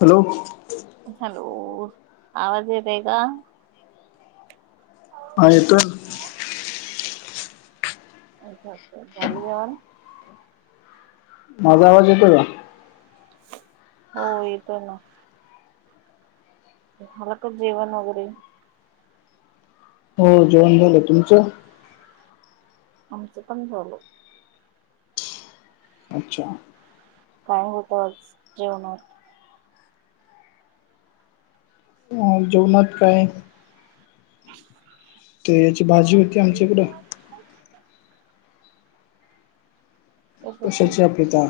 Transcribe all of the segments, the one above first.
Hello झालो आवाज येतय का. हा येतोय [unintelligible] झालं जेवणं माझा आवाज येतो का? हो येतो ना काय हाव का जेवण वगैरे हो जेवण झालं तुमचं आमच पणं झाल. अच्छा. काय होत आज जेवणात. नाय जेवनात काय [unintelligible] केळ्याची भाजी होती आमचीकडं कशा कशाची? चहा पिता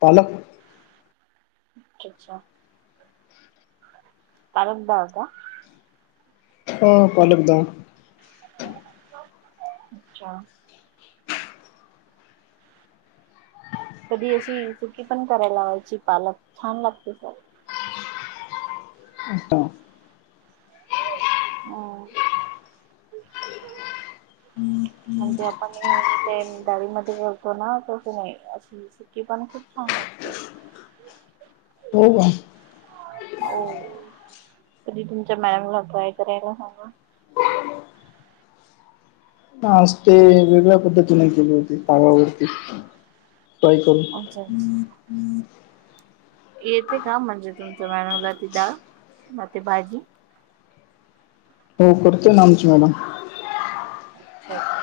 पालक अच्छा अच्छा पालक डाळ का? हो पालक डाळ अच्छा कधी अशी सुकी पण करायला लावायची पालक छान लागते सर आस्ता हो म्हणजे आपण नेहमी त्या डाळी मध्ये करतो ना तस नाही अशी सुकी पण खूप छान लागते. होय काय? हो कधी तुमच्या मॅमला ट्राय करायला सांगा. नाय आज ते वेगळ्या पद्धतीने केली होती तव्य वरती ट्राय करू अच्छा अच्छा. येते का म्हणजे तुमचं मॅडम ला ती डाळ म ते भाजी हो करतोय ना आमची मॅडम आजचच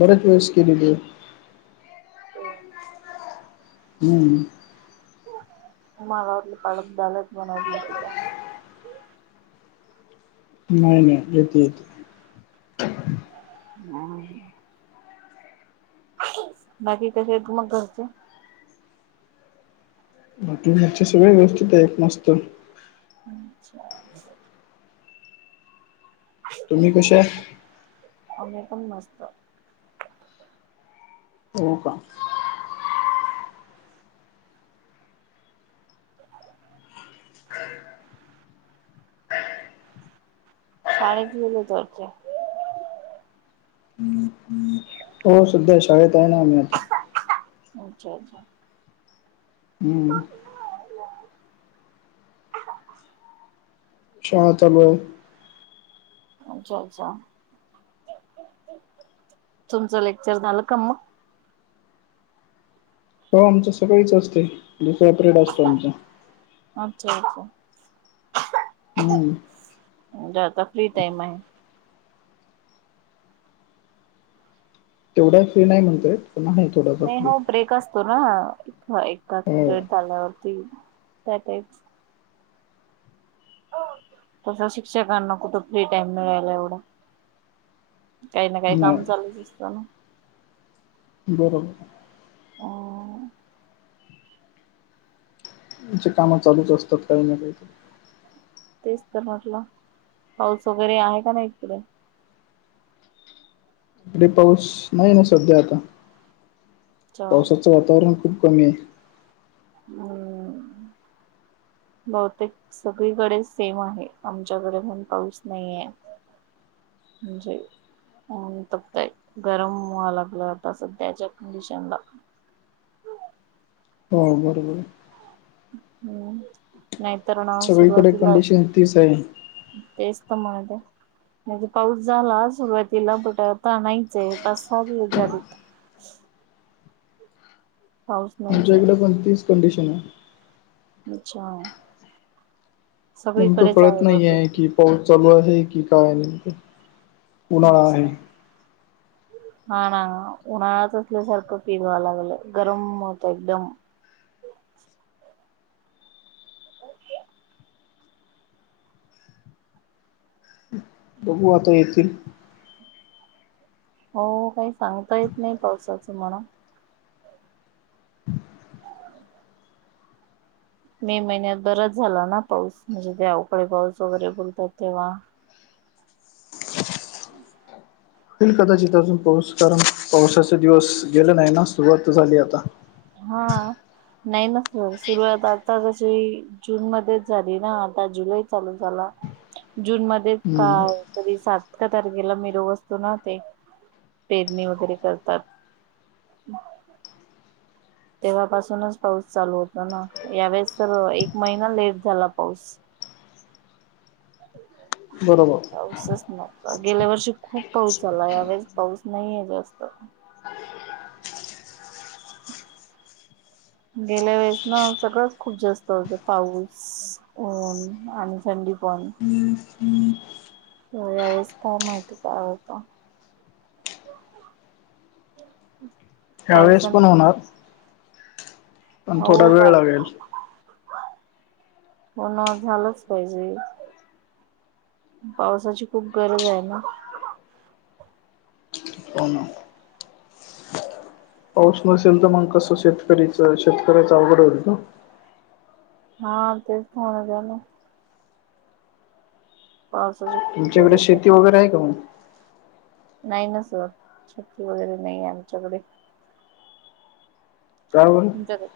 बऱ्याच वेळेस केलेली आहे. हो हम्म [inaudible] नाही नाही येत येत हम्म बाकी कसे आहेत त मग घरचे बकी ह्याच्या सगळे व्यवथित आहेत मस्त [unintelligible] तुम्ही कशा [inaudible] हो का [inaudible] हो सध्या शाळेत आहे ना आम्ही आता अच्छा अच्छा हम्म शाळा चालु आहे अच्छा अच्छा तुमचं लेक्चर झालं का मग हो आमच सकाळीच असते सपरेट असतो आमचा अच्छा अच्छा हम्म जा आता फ्री टाइम आहे तेवढा फ्री नाही म्हणतोय पण नाही नाही हो ब्रेक असतो ना एड हो झाल्यावरती त्या टप तसं शिक्षकांना कुठं फ्री टाइम मिळायला एवढा काही ना काही काम नाही चालूच असत ना [unintelligible] हम्म. चे काम चालूच असतात काही ना काही तेच तर म्हटलं पाऊस वगैरे आहे का नाही एककडे इकडे पाऊस नाही ना सध्या आता अच्छा पावसाचं वातावरण खूप कमी आहे [inaudible] सगळीकडे सेम आहे आमच्याकडे पण पाऊस नाहीे जी अपतय गरम व लागलं आता सध्याच्या कंडिशनला हो बरोबर हम्म नाही तर ना सगळीकडे सुरुवातीला कंडिशन तीच आहे [inaudible] म्हणजे पाऊस झाला सुरुवातीला बट आता आणयच आहे तस्साात यस झालीत [unintelligible] नाहीच आमच्या इकड आहे पण तीच कंडिशन आहे अच्छा. नेमकं सगळीकडेच कळत नाही बहुतेक आहे कि पाऊस चालू आहे की काय नेमकं उन्हाळा आहे अच्छा हा ना उन्हाळ्यात असल्यासारखं पिडवा लागलं गरम होत एकदम बघू आता येतील हो काही सांगता येत नाही पावसाचं म्हणा मे महिन्यात बरच झाला ना पाऊस म्हणजे त्यावकडे पाऊस वगैरे बोलतात तेव्हा हम्म होल कदाचित अजून पाऊस कारण पावसाचे दिवस गेले नाही ना सुरुवात झाली आता हा नाही ना स सुरुवात आता कशी जून मध्येच झाली ना आता जुलै चालू झाला जून मध्येच हम्म काय तरी सात तारखेला मिर असतो ना ते पेरणी वगैरे करतात. तेव्हापासूनच पाऊस चालू होतो ना यावेळेस तर एक महिना लेट झाला पाऊस बरोबर पाऊसच. गेल्या वर्षी खूप पाऊस झाला यावेळेस पाऊस नाहीे जास्त. [unintelligible] [inaudible] गेल्या वेळेस ना सगळंच खूप जास्त होतं पाऊस ऊन आणि थंडी पण तर यावेेळेस काय माहिती काय होत. यावेेळेस पावसान पण होणार. पण थोडा हो वेळ झालं लागेल पण झालंच पाहिजे. पावसाची खूप गरज आहे ना होना. पाऊस नसेल तर मग कसं शेतकरीच शेतकऱ्याच अवघड होईल ना. हा तेच होन झाल. पावसाच. तुमच्याकडे शेती वगैरे आहे का मग. नाही ना सर शेती वगैरे नाहीे आमच्याकडे. का जर.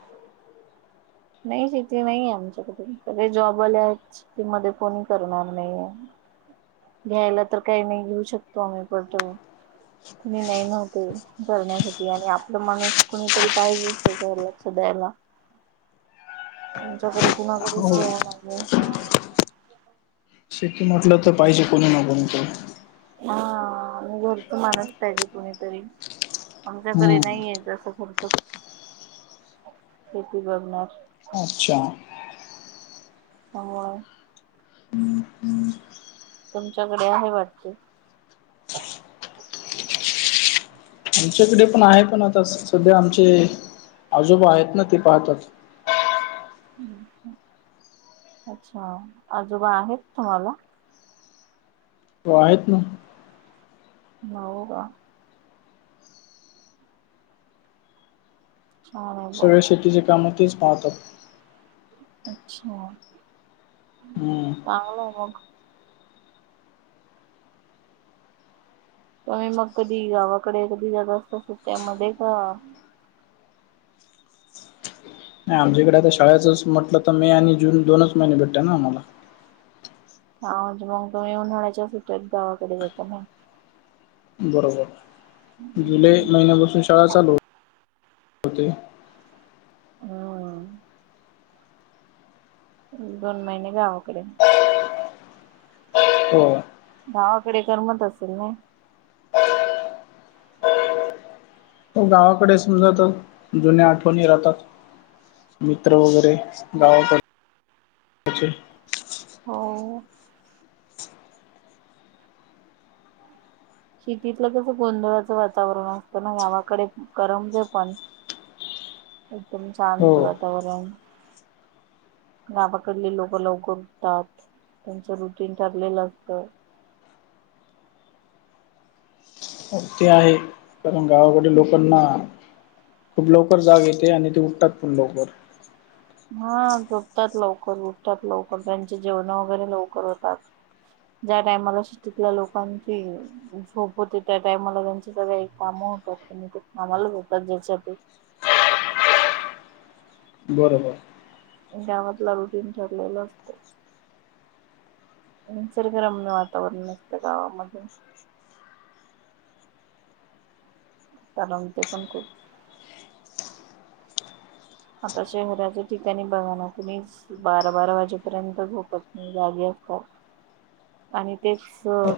नाही शेती नाहीे आमच्याकडेसगळे जॉब वाले आहेत. मध्ये कोणी करणार नाहीे. घ्यायला तर काही नाही घेऊ शकतो आम्ही पण. कुणी नाही नव्हते करण्यासाठी आणि आपला माणूस कुणीतरी पाहिजे त्याच्यावर लक्ष द्यायला. आुमच्याकरी कुणा घरीच हो वेळ नाही [unintelligible] शेती म्हटलं तर पाहिजे कोणी ना कोणीतर. हा घरच मानस पाहिजे कुणीतरी. आमच्याकडे हम्म नाहीय असं खर्च शेती बघणार अच्छा. हो. तुमच्याकडे आहे वाटते. आमच्याकडे पण आहे पण आता सध्या आमचे आजोबा आहेत ना ते पाहतात. अच्छा आजोबा आहेत तुम्हाला. हो आहेत ना. हो हो का. छान आहे बा सगळे शेतीचे काम तेच पाहतात. अच्छा हम्म चांगलं म. तम्ही मग कधी गावाकडे कधी जालं असत अस त्यामध्ये का नाही आमच्याकडे आता शाळेच म्हटलं तर मे आणि जून दोनच महिने भेटत ना आम्हाला हा मग तुम्ही उन्हाळााच्या सुट्टीत गावाकडे जाता ना बरोबर जुलै महिन्यापासून शाळा चालू होते. हम. दोन महिने गावाकडे. हो. गावाकडे करमत असेल ना. गावाकडे समजा जुन्या आठवणी राहतात मित्र वगैरे गाव कडचे. हो. शेतीतलं कच गोंधळाचं वातावरण असत ना गावाकडे करमते पण एकदम शांत हो. वातावरण गावाकडली लोकं लवकर उठतात त्यांचं रुटीन ठरलेलं असतं. ते आहे कारण गावाकडे लोकांना खूप लवकर जाग येते आणि ते उठतात पण लवकर. हा झोपतात लवकर झुटतात लवकर त्यांचे जेवण वगैरे लवकर होतात. ज्या टायमाला शेतीतल्या लोकांची झोप होते त्या टायमाला त्यांचे सगळळे काम होतात त्यांनी ते कामालाच होतात ज्याच्यात बरोबर. गावातला रुटीन ठचाललेलं असतं. निसर्गरम्य वातावरण असतं गावामध्ये त्यालाून ते पण खूप आता शहराच्या ठिकाणी बघाण कुणी बारा बारा वाजेपर्यंत झोपत नाही. जागे अस ख आणि तेच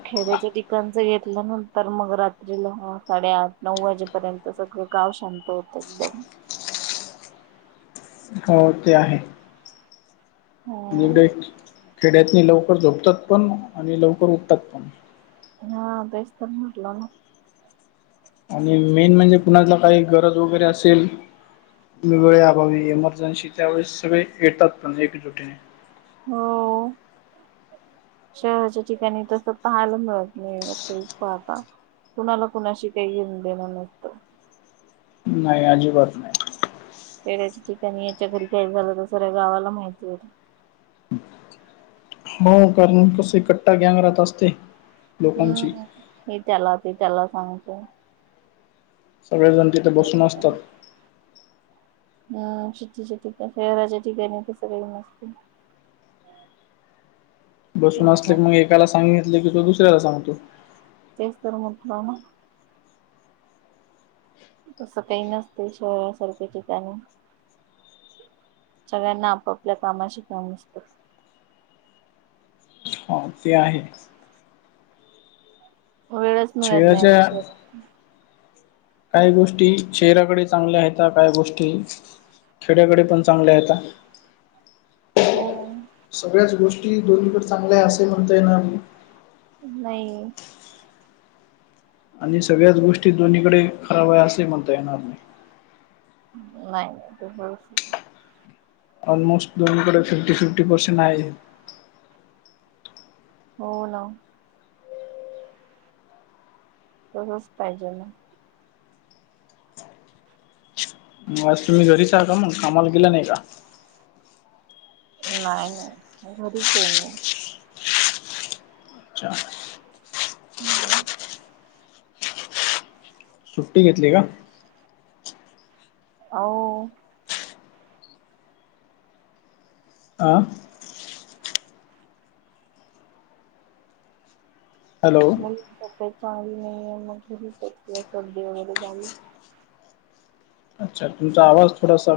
खेड्याच्या ठिकाणच घेतल्यानंतर मग रात्रीला साडेआठ नऊ वाजेपर्यंत सगळं गाव शांत होतं एकदम हो ते आहे. ह एवढे खेड्यातनी लवकर झोपतात पण आणि लवकर उठतात पण ह तेशतटला आणि मेन म्हणजे पुण्यातला काही गरज वगैरे असेल. वेगळे अभावी एमर्जन्सी त्यावेळेस सगळे येतात पण एकजुटीने हो. शहराच्या ठिकाणी तस पाहायला मिळत मस्त पाहापा. कुणाला कुणाशी काही येेऊन देणं नसतं. नाही अजिबात नाही. पेड्याच्या ठिकाणी याच्या घरी काय झालं तर सऱ्या गावाला माहिती होतं. हो कारण कस कट्टा गँंगरहात असते लोकांची ही त्याला ती त्याला सांगते. सगळे जण तिथे बसून असतात. हम् ेटी शहराच्या ठिकाणी ते सगळी मस्त. ह. बसून असले की मग एकाला सांग घितले की तो दुसऱ्याला सांगतो. तेसर मोठलामा. तसं काही नसत शहरासारख्या ठिकाणी सगळ्यांना आपापल्या कामाशीिकन असतो. ह ते आहे. वेळच. मिळत नाही ना ेजेजया. शहरात काय गोष्टी चेहरा्याकडे चांगल्या आहेत त्या काय गोष्टी खेड्याकडे पण चांगले आहेतता. हो. सगळ्याच गोष्टी दोन्हीकडे चांगल्या आहे असेही म्हणतय नामही नाही. आणि सगळ्याच गोष्टी दोन्हीकडे खराब आहे असेही म्हणता येणार नाही. नाही नाही त हो. ऑलमोस्ट दोनकडे फिफ्टी फिफ्टी पर्सेंट आहे. हो ना. तसंच पाहिजे ना. मग आज तुम्ही घरीचका मग कामाला गेला नाही का? नाही नाही घरीच आहे. अच्छा हम्म. सुफ्टी घेतली का हो आं हॅलो मुलख कते चांली नाहीे मुल ह कच सड्डी वगैरे झाली अच्छा तुमचा आवाज थडासा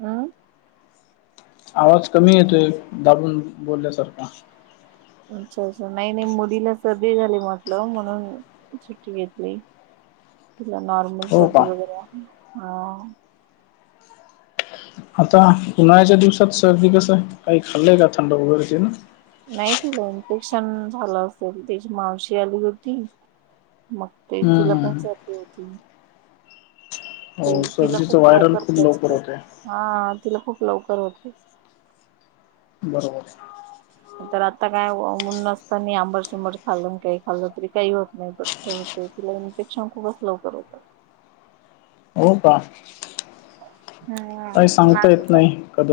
हम् आवाज कमी येतोय दाबून बोलल्यासारखा अच्छा अच्छा नाही नाही मुलीला सर्दी झाली म्हटलं म्हणून सुट्टी घेतली तिला नॉर्मल हो का सर्दी वगैरे अ आता उन्हाळ्याच्या दिवसात सर्दी कसं काही खाल्लंय का थंड वगैरे ते ना नाही तला इन्फेक्शन झालं असेल त्याची मावशी आली होती मग ते तिला हम्म हम्म पोहचाते होती हो तिला खूप सर्दीचं व्हायरल लवकर खूप पोहचत होते हा तिला खूप लवकर होते बरोबर तर आता काय नसत नाही आंबरसुंबर खाल् काही खाल्लं तरी काही होत नाही पण हो तिला इन्फेक्शन खूपच लवकर होतं हो का हा काही सांगता माझ येत नाही